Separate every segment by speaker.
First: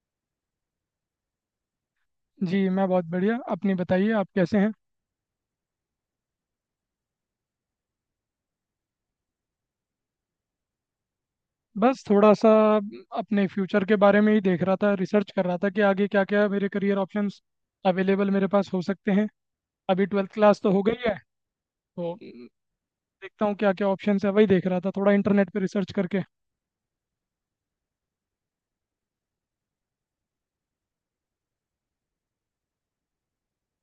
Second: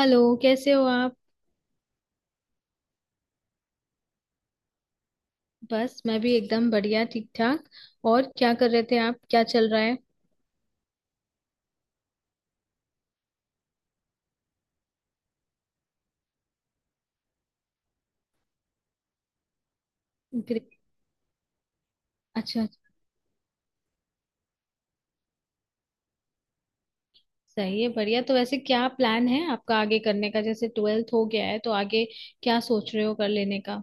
Speaker 1: Hello, कैसे हो आप।
Speaker 2: जी, मैं बहुत बढ़िया। अपनी बताइए, आप कैसे हैं।
Speaker 1: बस मैं भी एकदम बढ़िया, ठीक ठाक। और क्या कर रहे थे आप, क्या चल रहा है।
Speaker 2: बस थोड़ा सा अपने फ्यूचर के बारे में ही देख रहा था, रिसर्च कर रहा था कि आगे क्या क्या मेरे करियर ऑप्शंस अवेलेबल मेरे पास हो सकते हैं। अभी ट्वेल्थ क्लास
Speaker 1: ग्रे-
Speaker 2: तो हो गई है, तो
Speaker 1: अच्छा अच्छा।
Speaker 2: देखता हूँ क्या क्या ऑप्शंस है। वही देख रहा था, थोड़ा इंटरनेट पे रिसर्च करके।
Speaker 1: सही है, बढ़िया। तो वैसे क्या प्लान है आपका आगे करने का, जैसे ट्वेल्थ हो गया है तो आगे क्या सोच रहे हो कर लेने का।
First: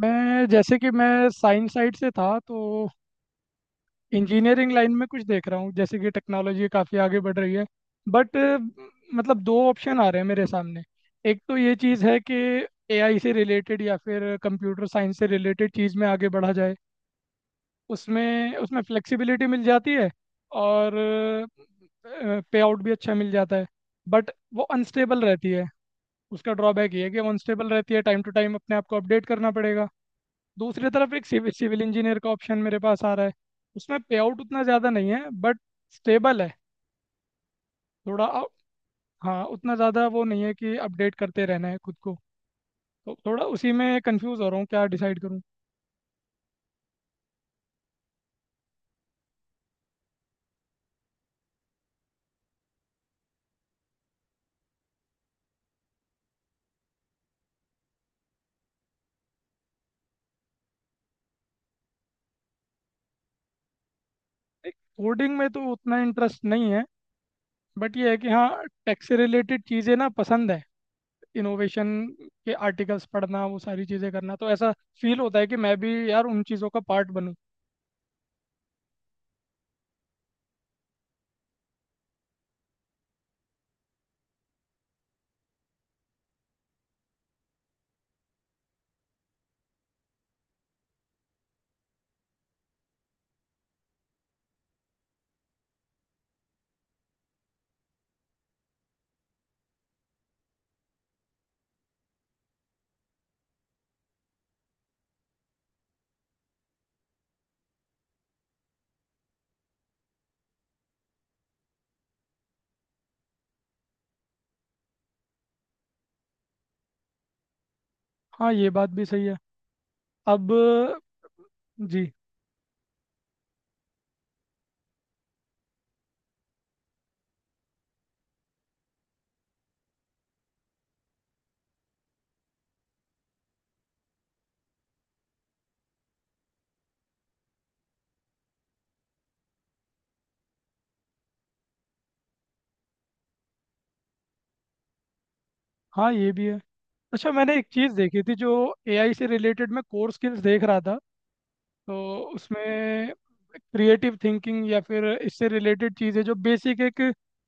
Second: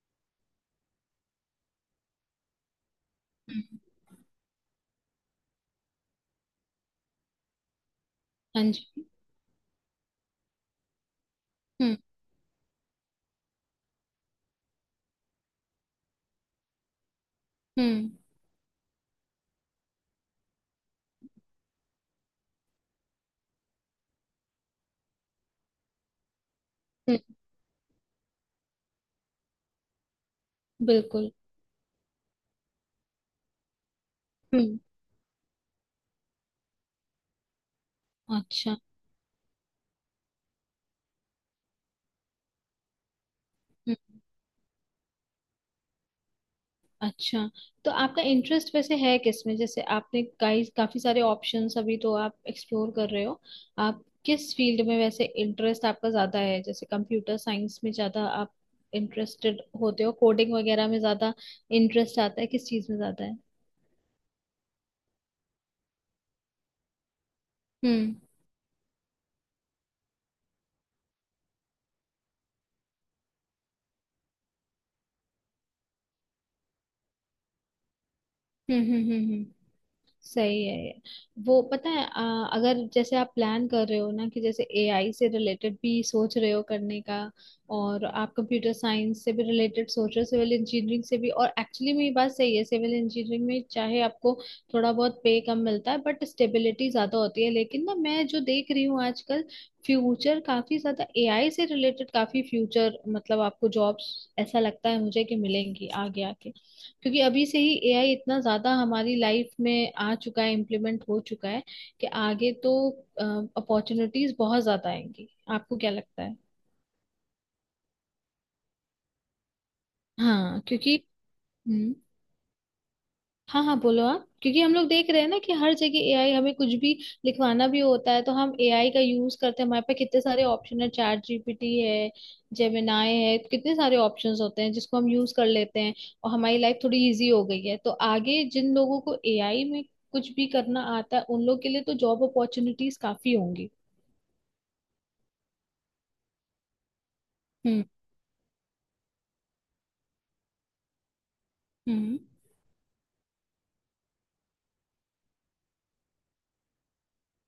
Speaker 2: मैं जैसे कि मैं साइंस साइड से था, तो
Speaker 1: हम्म।
Speaker 2: इंजीनियरिंग लाइन में कुछ देख रहा हूँ। जैसे कि टेक्नोलॉजी काफ़ी आगे बढ़ रही है, बट
Speaker 1: हाँ जी।
Speaker 2: मतलब दो ऑप्शन आ रहे हैं मेरे सामने। एक तो ये
Speaker 1: हम्म।
Speaker 2: चीज़ है कि एआई से रिलेटेड या फिर कंप्यूटर साइंस से रिलेटेड चीज़ में आगे बढ़ा जाए।
Speaker 1: हम्म।
Speaker 2: उसमें उसमें फ्लेक्सिबिलिटी मिल जाती है, और पे आउट भी अच्छा मिल जाता है। बट वो अनस्टेबल रहती है। उसका ड्रॉबैक ये है कि
Speaker 1: हम्म।
Speaker 2: वो अनस्टेबल रहती है, टाइम टू टाइम अपने आप को अपडेट करना पड़ेगा। दूसरी तरफ एक
Speaker 1: बिल्कुल।
Speaker 2: सिविल सिविल इंजीनियर का ऑप्शन मेरे पास आ रहा है। उसमें पे आउट उतना
Speaker 1: हम्म।
Speaker 2: ज़्यादा नहीं है, बट स्टेबल है। थोड़ा अ-
Speaker 1: अच्छा
Speaker 2: हाँ, उतना ज़्यादा वो नहीं है कि अपडेट करते रहना है खुद को। तो थोड़ा उसी में कंफ्यूज हो रहा हूँ क्या डिसाइड करूँ।
Speaker 1: अच्छा, तो आपका इंटरेस्ट वैसे है किसमें, जैसे आपने कई काफी सारे ऑप्शंस अभी तो आप एक्सप्लोर कर रहे हो। आप किस फील्ड में वैसे इंटरेस्ट आपका ज्यादा है, जैसे कंप्यूटर साइंस में ज्यादा आप इंटरेस्टेड होते हो, कोडिंग वगैरह में ज्यादा इंटरेस्ट आता है, किस चीज में ज्यादा है।
Speaker 2: कोडिंग में तो उतना इंटरेस्ट नहीं है, बट ये
Speaker 1: हम्म
Speaker 2: है कि हाँ, टेक से रिलेटेड चीज़ें ना पसंद है। इनोवेशन के आर्टिकल्स पढ़ना, वो सारी चीज़ें करना, तो ऐसा फील होता है कि मैं भी यार उन चीज़ों का पार्ट बनूँ।
Speaker 1: हम्म हम्म हम्म हम्म। सही है ये। वो पता है अगर जैसे आप प्लान कर रहे हो ना कि जैसे एआई से रिलेटेड भी सोच रहे हो करने का, और आप कंप्यूटर साइंस से भी रिलेटेड सोच रहे हो, सिविल इंजीनियरिंग से भी, और एक्चुअली में ये बात सही है सिविल इंजीनियरिंग में चाहे आपको थोड़ा बहुत पे कम मिलता है बट स्टेबिलिटी ज्यादा होती है, लेकिन ना मैं जो देख रही हूँ आजकल फ्यूचर काफी ज्यादा एआई से रिलेटेड, काफी फ्यूचर मतलब आपको जॉब्स ऐसा लगता है मुझे कि मिलेंगी आगे आके, क्योंकि अभी से ही एआई इतना ज्यादा हमारी लाइफ में आ चुका है, इम्प्लीमेंट हो चुका है कि आगे तो अपॉर्चुनिटीज बहुत ज्यादा आएंगी। आपको क्या लगता है।
Speaker 2: हाँ, ये बात भी सही है। अब
Speaker 1: हाँ क्योंकि। हम्म।
Speaker 2: जी,
Speaker 1: हाँ हाँ, बोलो आप, क्योंकि हम लोग देख रहे हैं ना कि हर जगह एआई, हमें कुछ भी लिखवाना भी होता है तो हम एआई का यूज करते हैं, हमारे पे कितने सारे ऑप्शन है, चैट जीपीटी है, जेमिनाई है, कितने सारे ऑप्शंस होते हैं जिसको हम यूज कर लेते हैं और हमारी लाइफ थोड़ी इजी हो गई है। तो आगे जिन लोगों को एआई में कुछ भी करना आता है उन लोग के लिए तो जॉब अपॉर्चुनिटीज काफी होंगी।
Speaker 2: हाँ, ये भी है। अच्छा, मैंने एक
Speaker 1: हम्म
Speaker 2: चीज़ देखी थी जो एआई से रिलेटेड। मैं कोर स्किल्स देख रहा था, तो
Speaker 1: हम्म
Speaker 2: उसमें क्रिएटिव थिंकिंग या फिर इससे रिलेटेड चीज़ें जो बेसिक एक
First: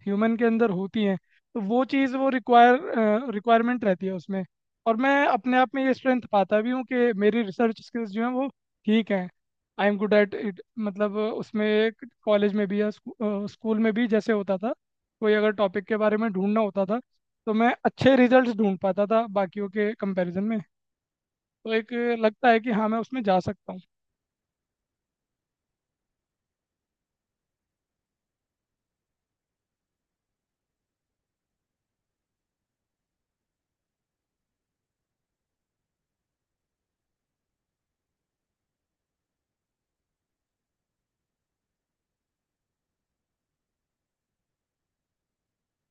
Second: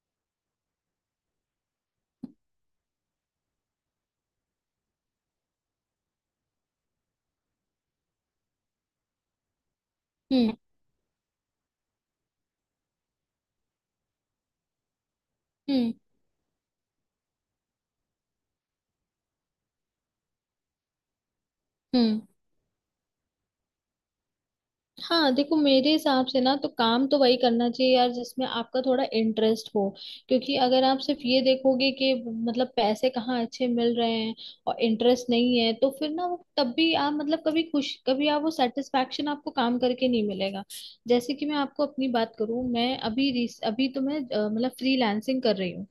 Speaker 2: ह्यूमन के अंदर होती हैं, तो वो चीज़ वो रिक्वायरमेंट रहती है उसमें। और मैं अपने आप में ये स्ट्रेंथ पाता भी हूँ कि मेरी रिसर्च स्किल्स जो हैं वो ठीक हैं। I am good at
Speaker 1: hmm
Speaker 2: it. मतलब उसमें कॉलेज में भी या स्कूल में भी जैसे होता था, कोई अगर टॉपिक
Speaker 1: हम्म
Speaker 2: के बारे में ढूंढना होता था, तो मैं अच्छे रिजल्ट्स ढूंढ पाता था बाकियों के कंपैरिजन में। तो एक
Speaker 1: हम्म।
Speaker 2: लगता है कि हाँ, मैं उसमें जा सकता हूँ।
Speaker 1: हाँ देखो, मेरे हिसाब से ना तो काम तो वही करना चाहिए यार जिसमें आपका थोड़ा इंटरेस्ट हो, क्योंकि अगर आप सिर्फ ये देखोगे कि मतलब पैसे कहाँ अच्छे मिल रहे हैं और इंटरेस्ट नहीं है, तो फिर ना वो तब भी आप मतलब कभी खुश, कभी आप वो सेटिस्फेक्शन आपको काम करके नहीं मिलेगा। जैसे कि मैं आपको अपनी बात करूँ, मैं अभी रिस- अभी तो मैं अ, मतलब फ्रीलांसिंग कर रही हूँ।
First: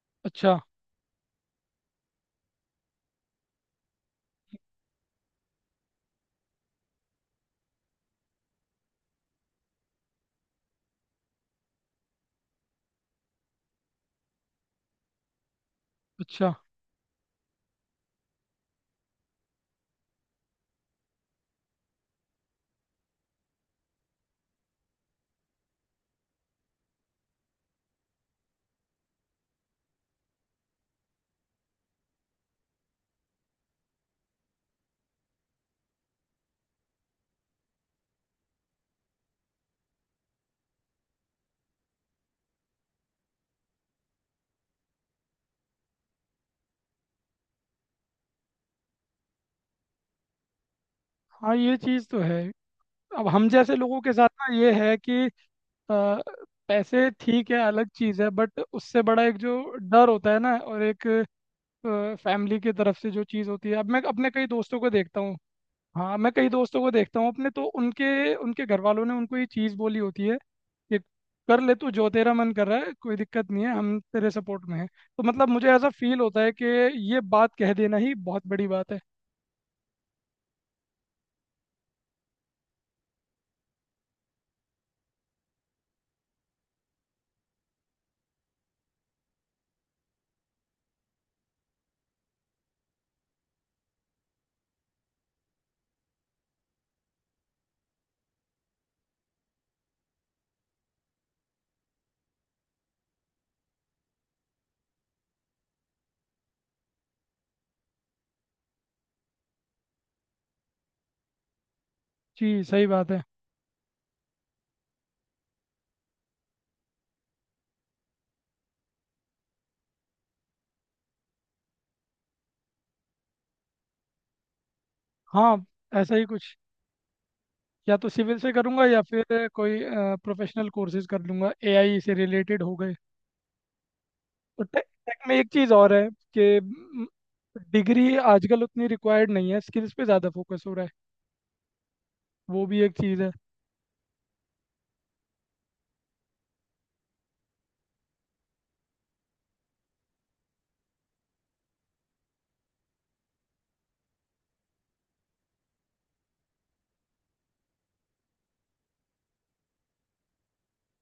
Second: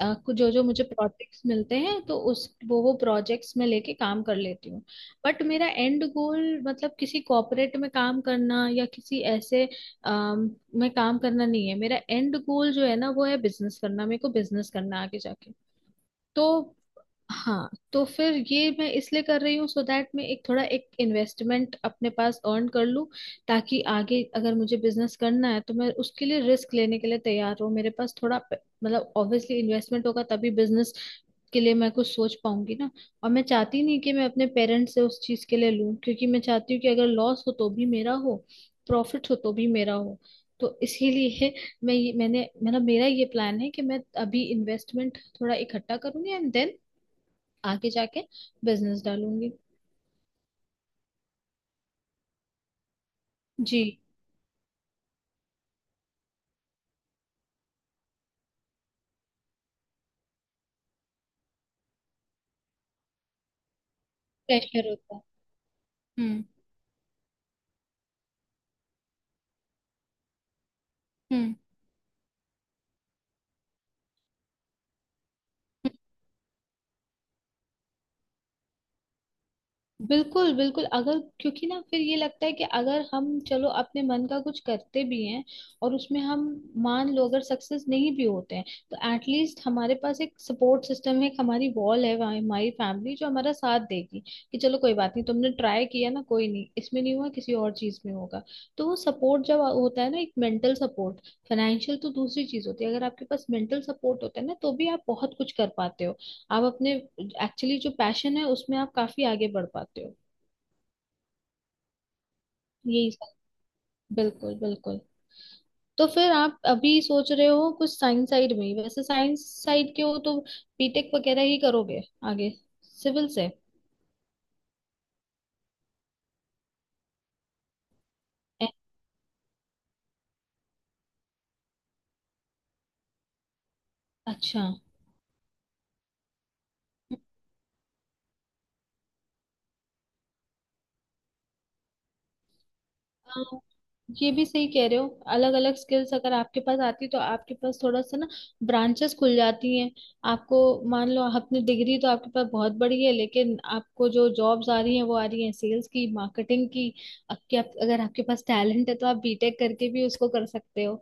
Speaker 1: कुछ जो
Speaker 2: अच्छा
Speaker 1: जो मुझे प्रोजेक्ट्स मिलते हैं तो उस वो प्रोजेक्ट्स में लेके काम कर लेती हूँ। बट मेरा एंड गोल मतलब किसी कॉर्पोरेट में काम करना या किसी ऐसे में काम करना नहीं है। मेरा एंड गोल जो है ना वो है बिजनेस करना, मेरे को बिजनेस करना है आगे जाके।
Speaker 2: अच्छा।
Speaker 1: तो हाँ, तो फिर ये मैं इसलिए कर रही हूँ सो दैट मैं एक थोड़ा एक इन्वेस्टमेंट अपने पास अर्न कर लूँ, ताकि आगे अगर मुझे बिजनेस करना है तो मैं उसके लिए रिस्क लेने के लिए तैयार हूँ। मेरे पास थोड़ा मतलब ऑब्वियसली इन्वेस्टमेंट होगा तभी बिजनेस के लिए मैं कुछ सोच पाऊंगी ना। और मैं चाहती नहीं कि मैं अपने पेरेंट्स से उस चीज के लिए लूं, क्योंकि मैं चाहती हूँ कि अगर लॉस हो तो भी मेरा हो, प्रॉफिट हो तो भी मेरा हो। तो इसीलिए मैं ये मैंने मतलब मेरा ये प्लान है कि मैं अभी इन्वेस्टमेंट थोड़ा इकट्ठा करूंगी एंड देन आगे जाके बिजनेस डालूंगी।
Speaker 2: हाँ, ये चीज़ तो है। अब हम जैसे
Speaker 1: जी।
Speaker 2: लोगों के साथ ना ये है कि अ, पैसे ठीक है, अलग चीज़ है, बट उससे बड़ा एक जो डर होता है ना, और एक फैमिली की तरफ से जो चीज़ होती है। अब मैं अपने कई दोस्तों
Speaker 1: प्रेशर
Speaker 2: को
Speaker 1: होता
Speaker 2: देखता
Speaker 1: है।
Speaker 2: हूँ। हाँ, मैं
Speaker 1: हम्म।
Speaker 2: कई दोस्तों को देखता हूँ अपने, तो उनके उनके घर वालों ने उनको ये चीज़ बोली होती है कि
Speaker 1: हम्म।
Speaker 2: कर ले तू जो तेरा मन कर रहा है, कोई दिक्कत नहीं है, हम तेरे सपोर्ट में हैं। तो मतलब मुझे ऐसा फील होता है कि ये बात कह देना ही बहुत बड़ी बात है।
Speaker 1: बिल्कुल बिल्कुल, अगर क्योंकि ना फिर ये लगता है कि अगर हम चलो अपने मन का कुछ करते भी हैं और उसमें हम मान लो अगर सक्सेस नहीं भी होते हैं, तो एटलीस्ट हमारे पास एक सपोर्ट सिस्टम है, एक हमारी वॉल है वहाँ, हमारी फैमिली जो हमारा साथ देगी कि चलो कोई बात नहीं, तुमने ट्राई किया ना, कोई नहीं, इसमें नहीं हुआ किसी और चीज में होगा। तो वो सपोर्ट जब होता है ना, एक मेंटल सपोर्ट, फाइनेंशियल तो दूसरी चीज होती है, अगर आपके पास मेंटल सपोर्ट होता है ना तो भी आप बहुत कुछ कर पाते हो, आप अपने एक्चुअली जो पैशन है उसमें आप काफी आगे बढ़ पाते हो।
Speaker 2: जी, सही बात
Speaker 1: यही
Speaker 2: है।
Speaker 1: सब। बिल्कुल बिल्कुल। तो फिर आप अभी सोच रहे हो कुछ साइंस साइड में ही, वैसे साइंस साइड के हो तो बीटेक वगैरह ही करोगे आगे, सिविल से।
Speaker 2: हाँ, ऐसा ही कुछ। या तो सिविल से
Speaker 1: ए-
Speaker 2: करूंगा या फिर कोई प्रोफेशनल कोर्सेज कर लूंगा एआई से रिलेटेड हो गए।
Speaker 1: अच्छा।
Speaker 2: और टेक टेक में एक चीज़ और है कि डिग्री आजकल उतनी रिक्वायर्ड नहीं है, स्किल्स पे ज़्यादा फोकस हो रहा है। वो भी एक चीज़ है।
Speaker 1: हाँ। ये भी सही कह रहे हो, अलग अलग स्किल्स अगर आपके पास आती तो आपके पास थोड़ा सा ना ब्रांचेस खुल जाती हैं आपको। मान लो आपने डिग्री तो आपके पास बहुत बड़ी है लेकिन आपको जो जॉब्स आ रही हैं वो आ रही हैं सेल्स की, मार्केटिंग की, अगर आपके पास टैलेंट है तो आप बीटेक करके भी उसको कर सकते हो।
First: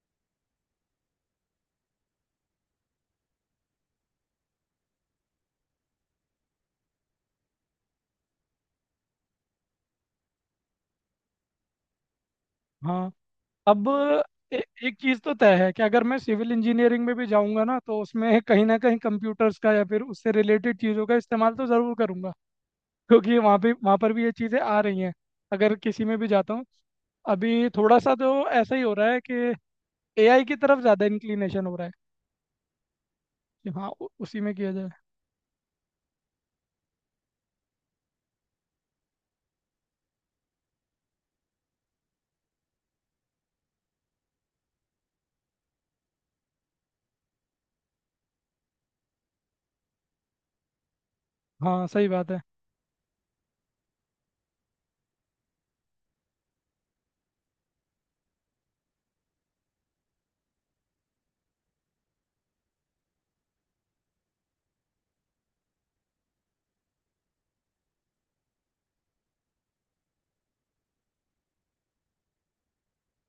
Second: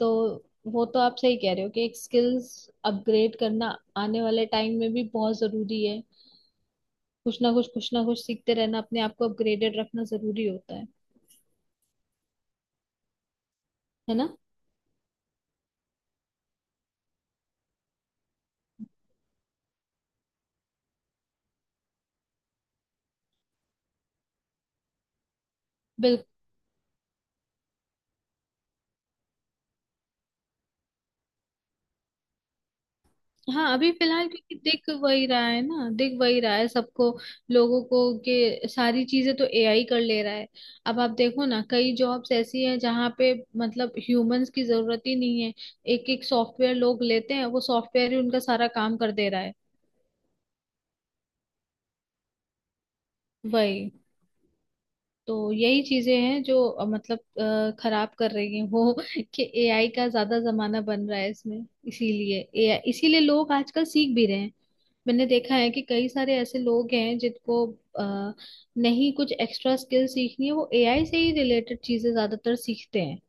Speaker 1: तो वो तो आप सही कह रहे हो कि एक स्किल्स अपग्रेड करना आने वाले टाइम में भी बहुत जरूरी है। कुछ ना कुछ सीखते रहना, अपने आप को अपग्रेडेड रखना जरूरी होता है
Speaker 2: हाँ। अब
Speaker 1: है ना।
Speaker 2: ए, एक चीज़ तो तय है कि अगर मैं सिविल इंजीनियरिंग में भी जाऊंगा ना, तो उसमें कहीं ना कहीं कंप्यूटर्स का या फिर उससे रिलेटेड चीज़ों का इस्तेमाल तो ज़रूर करूंगा, क्योंकि वहाँ पर भी ये चीज़ें आ रही हैं, अगर किसी में
Speaker 1: बिल्कुल।
Speaker 2: भी जाता हूँ। अभी थोड़ा सा तो ऐसा ही हो रहा है कि एआई की तरफ ज़्यादा इंक्लिनेशन हो रहा है कि
Speaker 1: हाँ अभी फिलहाल
Speaker 2: उसी में
Speaker 1: क्योंकि
Speaker 2: किया जाए।
Speaker 1: दिख वही रहा है ना, दिख वही रहा है सबको, लोगों को के सारी चीजें तो एआई कर ले रहा है। अब आप देखो ना कई जॉब्स ऐसी हैं जहाँ पे मतलब ह्यूमंस की जरूरत ही नहीं है, एक एक सॉफ्टवेयर लोग लेते हैं वो सॉफ्टवेयर ही उनका सारा काम कर दे रहा है।
Speaker 2: हाँ, सही बात है।
Speaker 1: वही, तो यही चीजें हैं जो मतलब खराब कर रही हैं वो कि एआई का ज्यादा जमाना बन रहा है इसमें। इसीलिए एआई, इसीलिए लोग आजकल सीख भी रहे हैं। मैंने देखा है कि कई सारे ऐसे लोग हैं जिनको आ, नहीं कुछ एक्स्ट्रा स्किल सीखनी है, वो एआई से ही रिलेटेड चीजें ज्यादातर सीखते हैं,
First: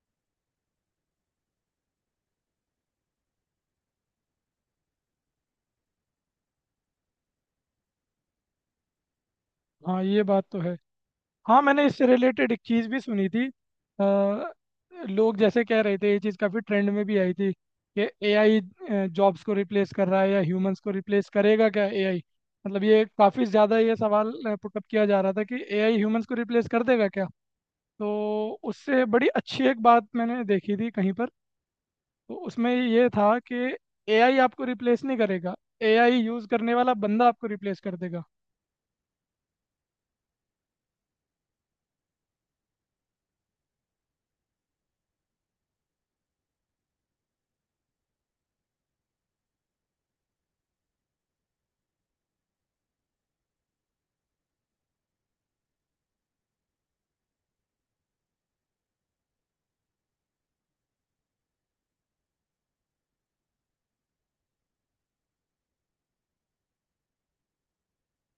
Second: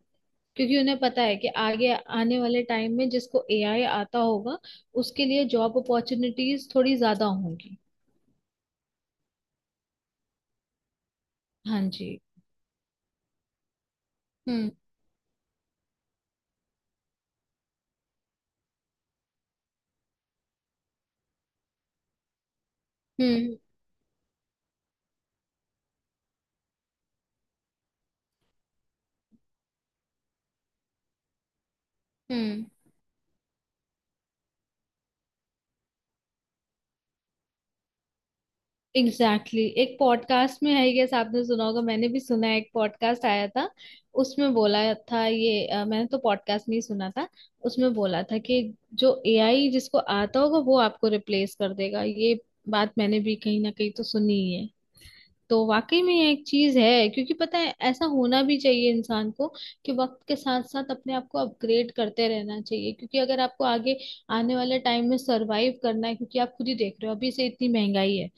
Speaker 1: क्योंकि उन्हें पता है कि आगे आने वाले टाइम में जिसको एआई आता होगा उसके लिए जॉब अपॉर्चुनिटीज थोड़ी ज्यादा होंगी।
Speaker 2: हाँ, ये बात तो है। हाँ,
Speaker 1: हाँ
Speaker 2: मैंने इससे
Speaker 1: जी।
Speaker 2: रिलेटेड एक चीज़ भी सुनी थी। अ,
Speaker 1: हम्म।
Speaker 2: लोग जैसे कह रहे थे, ये चीज़ काफ़ी ट्रेंड में भी आई थी कि एआई जॉब्स को रिप्लेस कर रहा है, या ह्यूमंस को रिप्लेस करेगा क्या एआई। मतलब ये काफ़ी
Speaker 1: हम्म।
Speaker 2: ज़्यादा ये सवाल पुटअप किया जा रहा था कि एआई ह्यूमंस को रिप्लेस कर देगा क्या। तो उससे बड़ी अच्छी एक बात मैंने देखी थी कहीं पर, तो
Speaker 1: हम्म।
Speaker 2: उसमें ये था कि एआई आपको रिप्लेस नहीं करेगा, एआई यूज़ करने वाला बंदा आपको रिप्लेस कर देगा।
Speaker 1: Exactly, exactly। एक पॉडकास्ट में आई गेस आपने सुना होगा, मैंने भी सुना है, एक पॉडकास्ट आया था उसमें बोला था ये, मैंने तो पॉडकास्ट नहीं सुना था, उसमें बोला था कि जो एआई जिसको आता होगा वो आपको रिप्लेस कर देगा। ये बात मैंने भी कहीं ना कहीं तो सुनी ही है। तो वाकई में ये एक चीज है, क्योंकि पता है ऐसा होना भी चाहिए इंसान को कि वक्त के साथ साथ अपने आप को अपग्रेड करते रहना चाहिए, क्योंकि अगर आपको आगे आने वाले टाइम में सरवाइव करना है, क्योंकि आप खुद ही देख रहे हो अभी से इतनी महंगाई है,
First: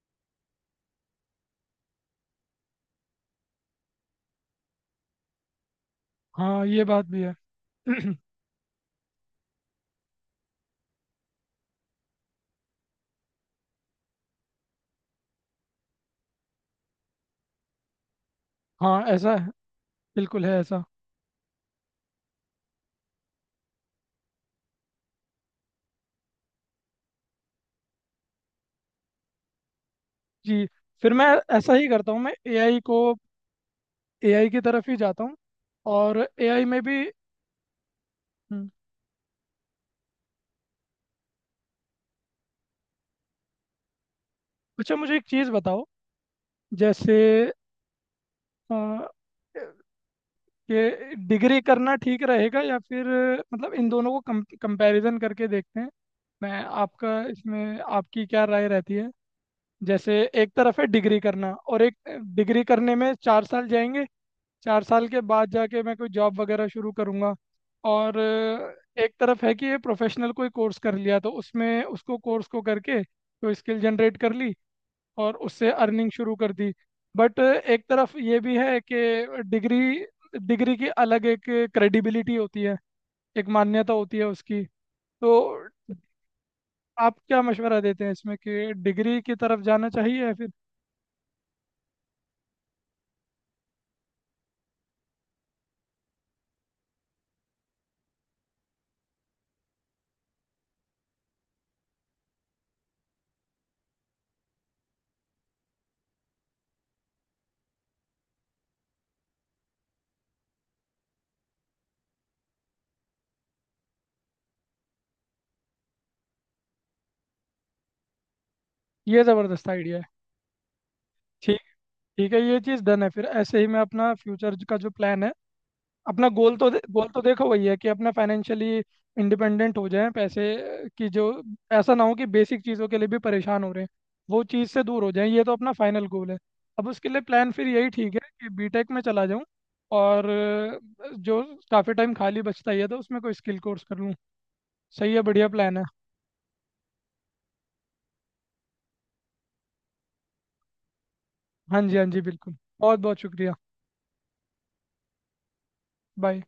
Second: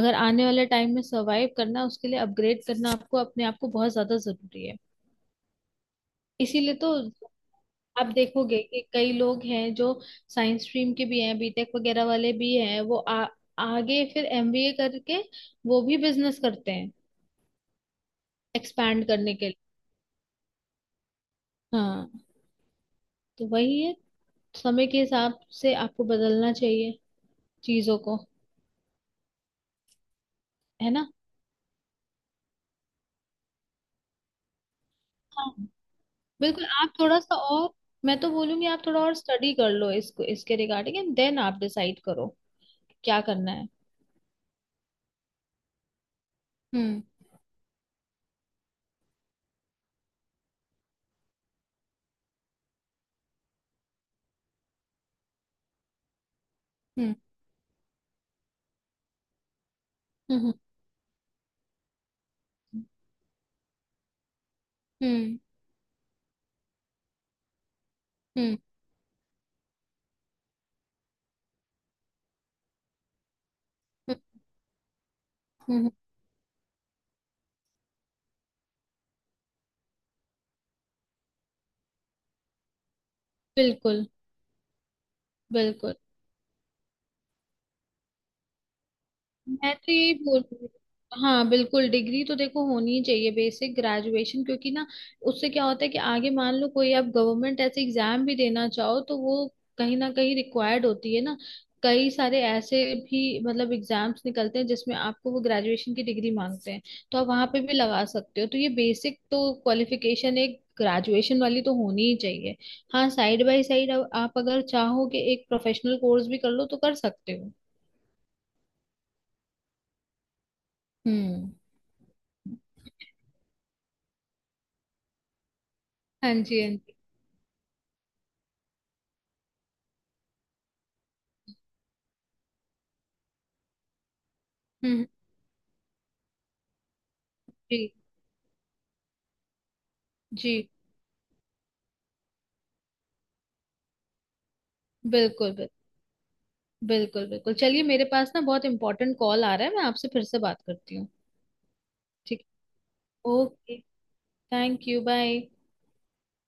Speaker 1: अगर आने वाले टाइम में सरवाइव करना है, उसके लिए अपग्रेड करना आपको अपने आप को बहुत ज्यादा जरूरी है।
Speaker 2: हाँ,
Speaker 1: इसीलिए
Speaker 2: ये
Speaker 1: तो
Speaker 2: बात भी है।
Speaker 1: आप देखोगे कि कई लोग हैं जो साइंस स्ट्रीम के भी हैं, बीटेक वगैरह वाले भी हैं, वो आगे फिर एमबीए करके वो भी बिजनेस करते हैं
Speaker 2: हाँ,
Speaker 1: एक्सपैंड
Speaker 2: ऐसा
Speaker 1: करने
Speaker 2: है,
Speaker 1: के लिए।
Speaker 2: बिल्कुल है ऐसा।
Speaker 1: हाँ। तो वही है, समय के हिसाब से आपको बदलना चाहिए चीजों को,
Speaker 2: जी,
Speaker 1: है ना।
Speaker 2: फिर मैं ऐसा ही करता हूँ, मैं एआई को, एआई की तरफ ही जाता हूँ।
Speaker 1: हाँ
Speaker 2: और
Speaker 1: बिल्कुल,
Speaker 2: एआई में
Speaker 1: आप
Speaker 2: भी
Speaker 1: थोड़ा सा और, मैं तो बोलूंगी
Speaker 2: हम्म।
Speaker 1: आप थोड़ा और स्टडी कर लो इसको, इसके रिगार्डिंग एंड देन आप डिसाइड करो क्या करना है।
Speaker 2: अच्छा, मुझे एक चीज़ बताओ।
Speaker 1: हम्म
Speaker 2: जैसे अ, कि डिग्री करना ठीक रहेगा या फिर, मतलब इन दोनों को कम कंपैरिजन करके देखते हैं। मैं
Speaker 1: हम्म
Speaker 2: आपका इसमें, आपकी क्या राय रहती है। जैसे एक
Speaker 1: हम्म
Speaker 2: तरफ है डिग्री करना, और एक डिग्री करने में 4 साल जाएंगे, 4 साल
Speaker 1: हम्म
Speaker 2: के
Speaker 1: हम्म
Speaker 2: बाद जाके मैं कोई जॉब वगैरह शुरू करूँगा। और
Speaker 1: हम्म
Speaker 2: एक तरफ है कि ये प्रोफेशनल कोई कोर्स कर लिया, तो उसमें उसको कोर्स को करके कोई स्किल
Speaker 1: हम्म
Speaker 2: जनरेट कर ली और उससे
Speaker 1: हम्म।
Speaker 2: अर्निंग शुरू कर दी। बट एक तरफ ये भी है कि डिग्री डिग्री की अलग एक क्रेडिबिलिटी होती है, एक मान्यता
Speaker 1: बिल्कुल
Speaker 2: होती है उसकी। तो
Speaker 1: बिल्कुल,
Speaker 2: आप क्या मशवरा देते हैं इसमें कि डिग्री की तरफ
Speaker 1: मैं
Speaker 2: जाना
Speaker 1: तो यही
Speaker 2: चाहिए या
Speaker 1: बोल
Speaker 2: फिर।
Speaker 1: रही हूँ। हाँ बिल्कुल, डिग्री तो देखो होनी ही चाहिए, बेसिक ग्रेजुएशन, क्योंकि ना उससे क्या होता है कि आगे मान लो कोई आप गवर्नमेंट ऐसे एग्जाम भी देना चाहो तो वो कहीं ना कहीं रिक्वायर्ड होती है ना। कई सारे ऐसे भी मतलब एग्जाम्स निकलते हैं जिसमें आपको वो ग्रेजुएशन की डिग्री मांगते हैं, तो आप वहां पे भी लगा सकते हो। तो ये बेसिक तो क्वालिफिकेशन एक ग्रेजुएशन वाली तो होनी ही चाहिए। हाँ, साइड बाय साइड आप अगर चाहो कि एक प्रोफेशनल कोर्स भी कर लो तो कर सकते हो।
Speaker 2: ये ज़बरदस्त आइडिया है।
Speaker 1: हम्म।
Speaker 2: ठीक, ठीक है, ये चीज़ डन है। फिर ऐसे ही मैं अपना फ्यूचर का जो प्लान है, अपना
Speaker 1: हाँ
Speaker 2: गोल
Speaker 1: जी
Speaker 2: तो
Speaker 1: हाँ जी।
Speaker 2: गोल तो देखो वही है कि अपना फाइनेंशियली इंडिपेंडेंट हो जाएं। पैसे की जो, ऐसा ना हो कि बेसिक चीज़ों के लिए भी परेशान हो रहे हैं, वो चीज़ से दूर
Speaker 1: हम्म।
Speaker 2: हो जाएं। ये तो अपना फाइनल गोल है। अब उसके लिए प्लान फिर
Speaker 1: जी
Speaker 2: यही ठीक है कि बीटेक में चला जाऊं, और
Speaker 1: जी।
Speaker 2: जो काफ़ी टाइम खाली बचता ही है, तो उसमें कोई स्किल कोर्स कर लूँ। सही है, बढ़िया
Speaker 1: बिल्कुल बिल्कुल।
Speaker 2: प्लान है।
Speaker 1: बिल्कुल बिल्कुल, चलिए मेरे पास ना बहुत इंपॉर्टेंट कॉल आ रहा है, मैं आपसे फिर से बात करती हूँ।
Speaker 2: हाँ जी, हाँ जी,
Speaker 1: ठीक।
Speaker 2: बिल्कुल। बहुत बहुत शुक्रिया।
Speaker 1: Okay, thank you, bye.
Speaker 2: Bye.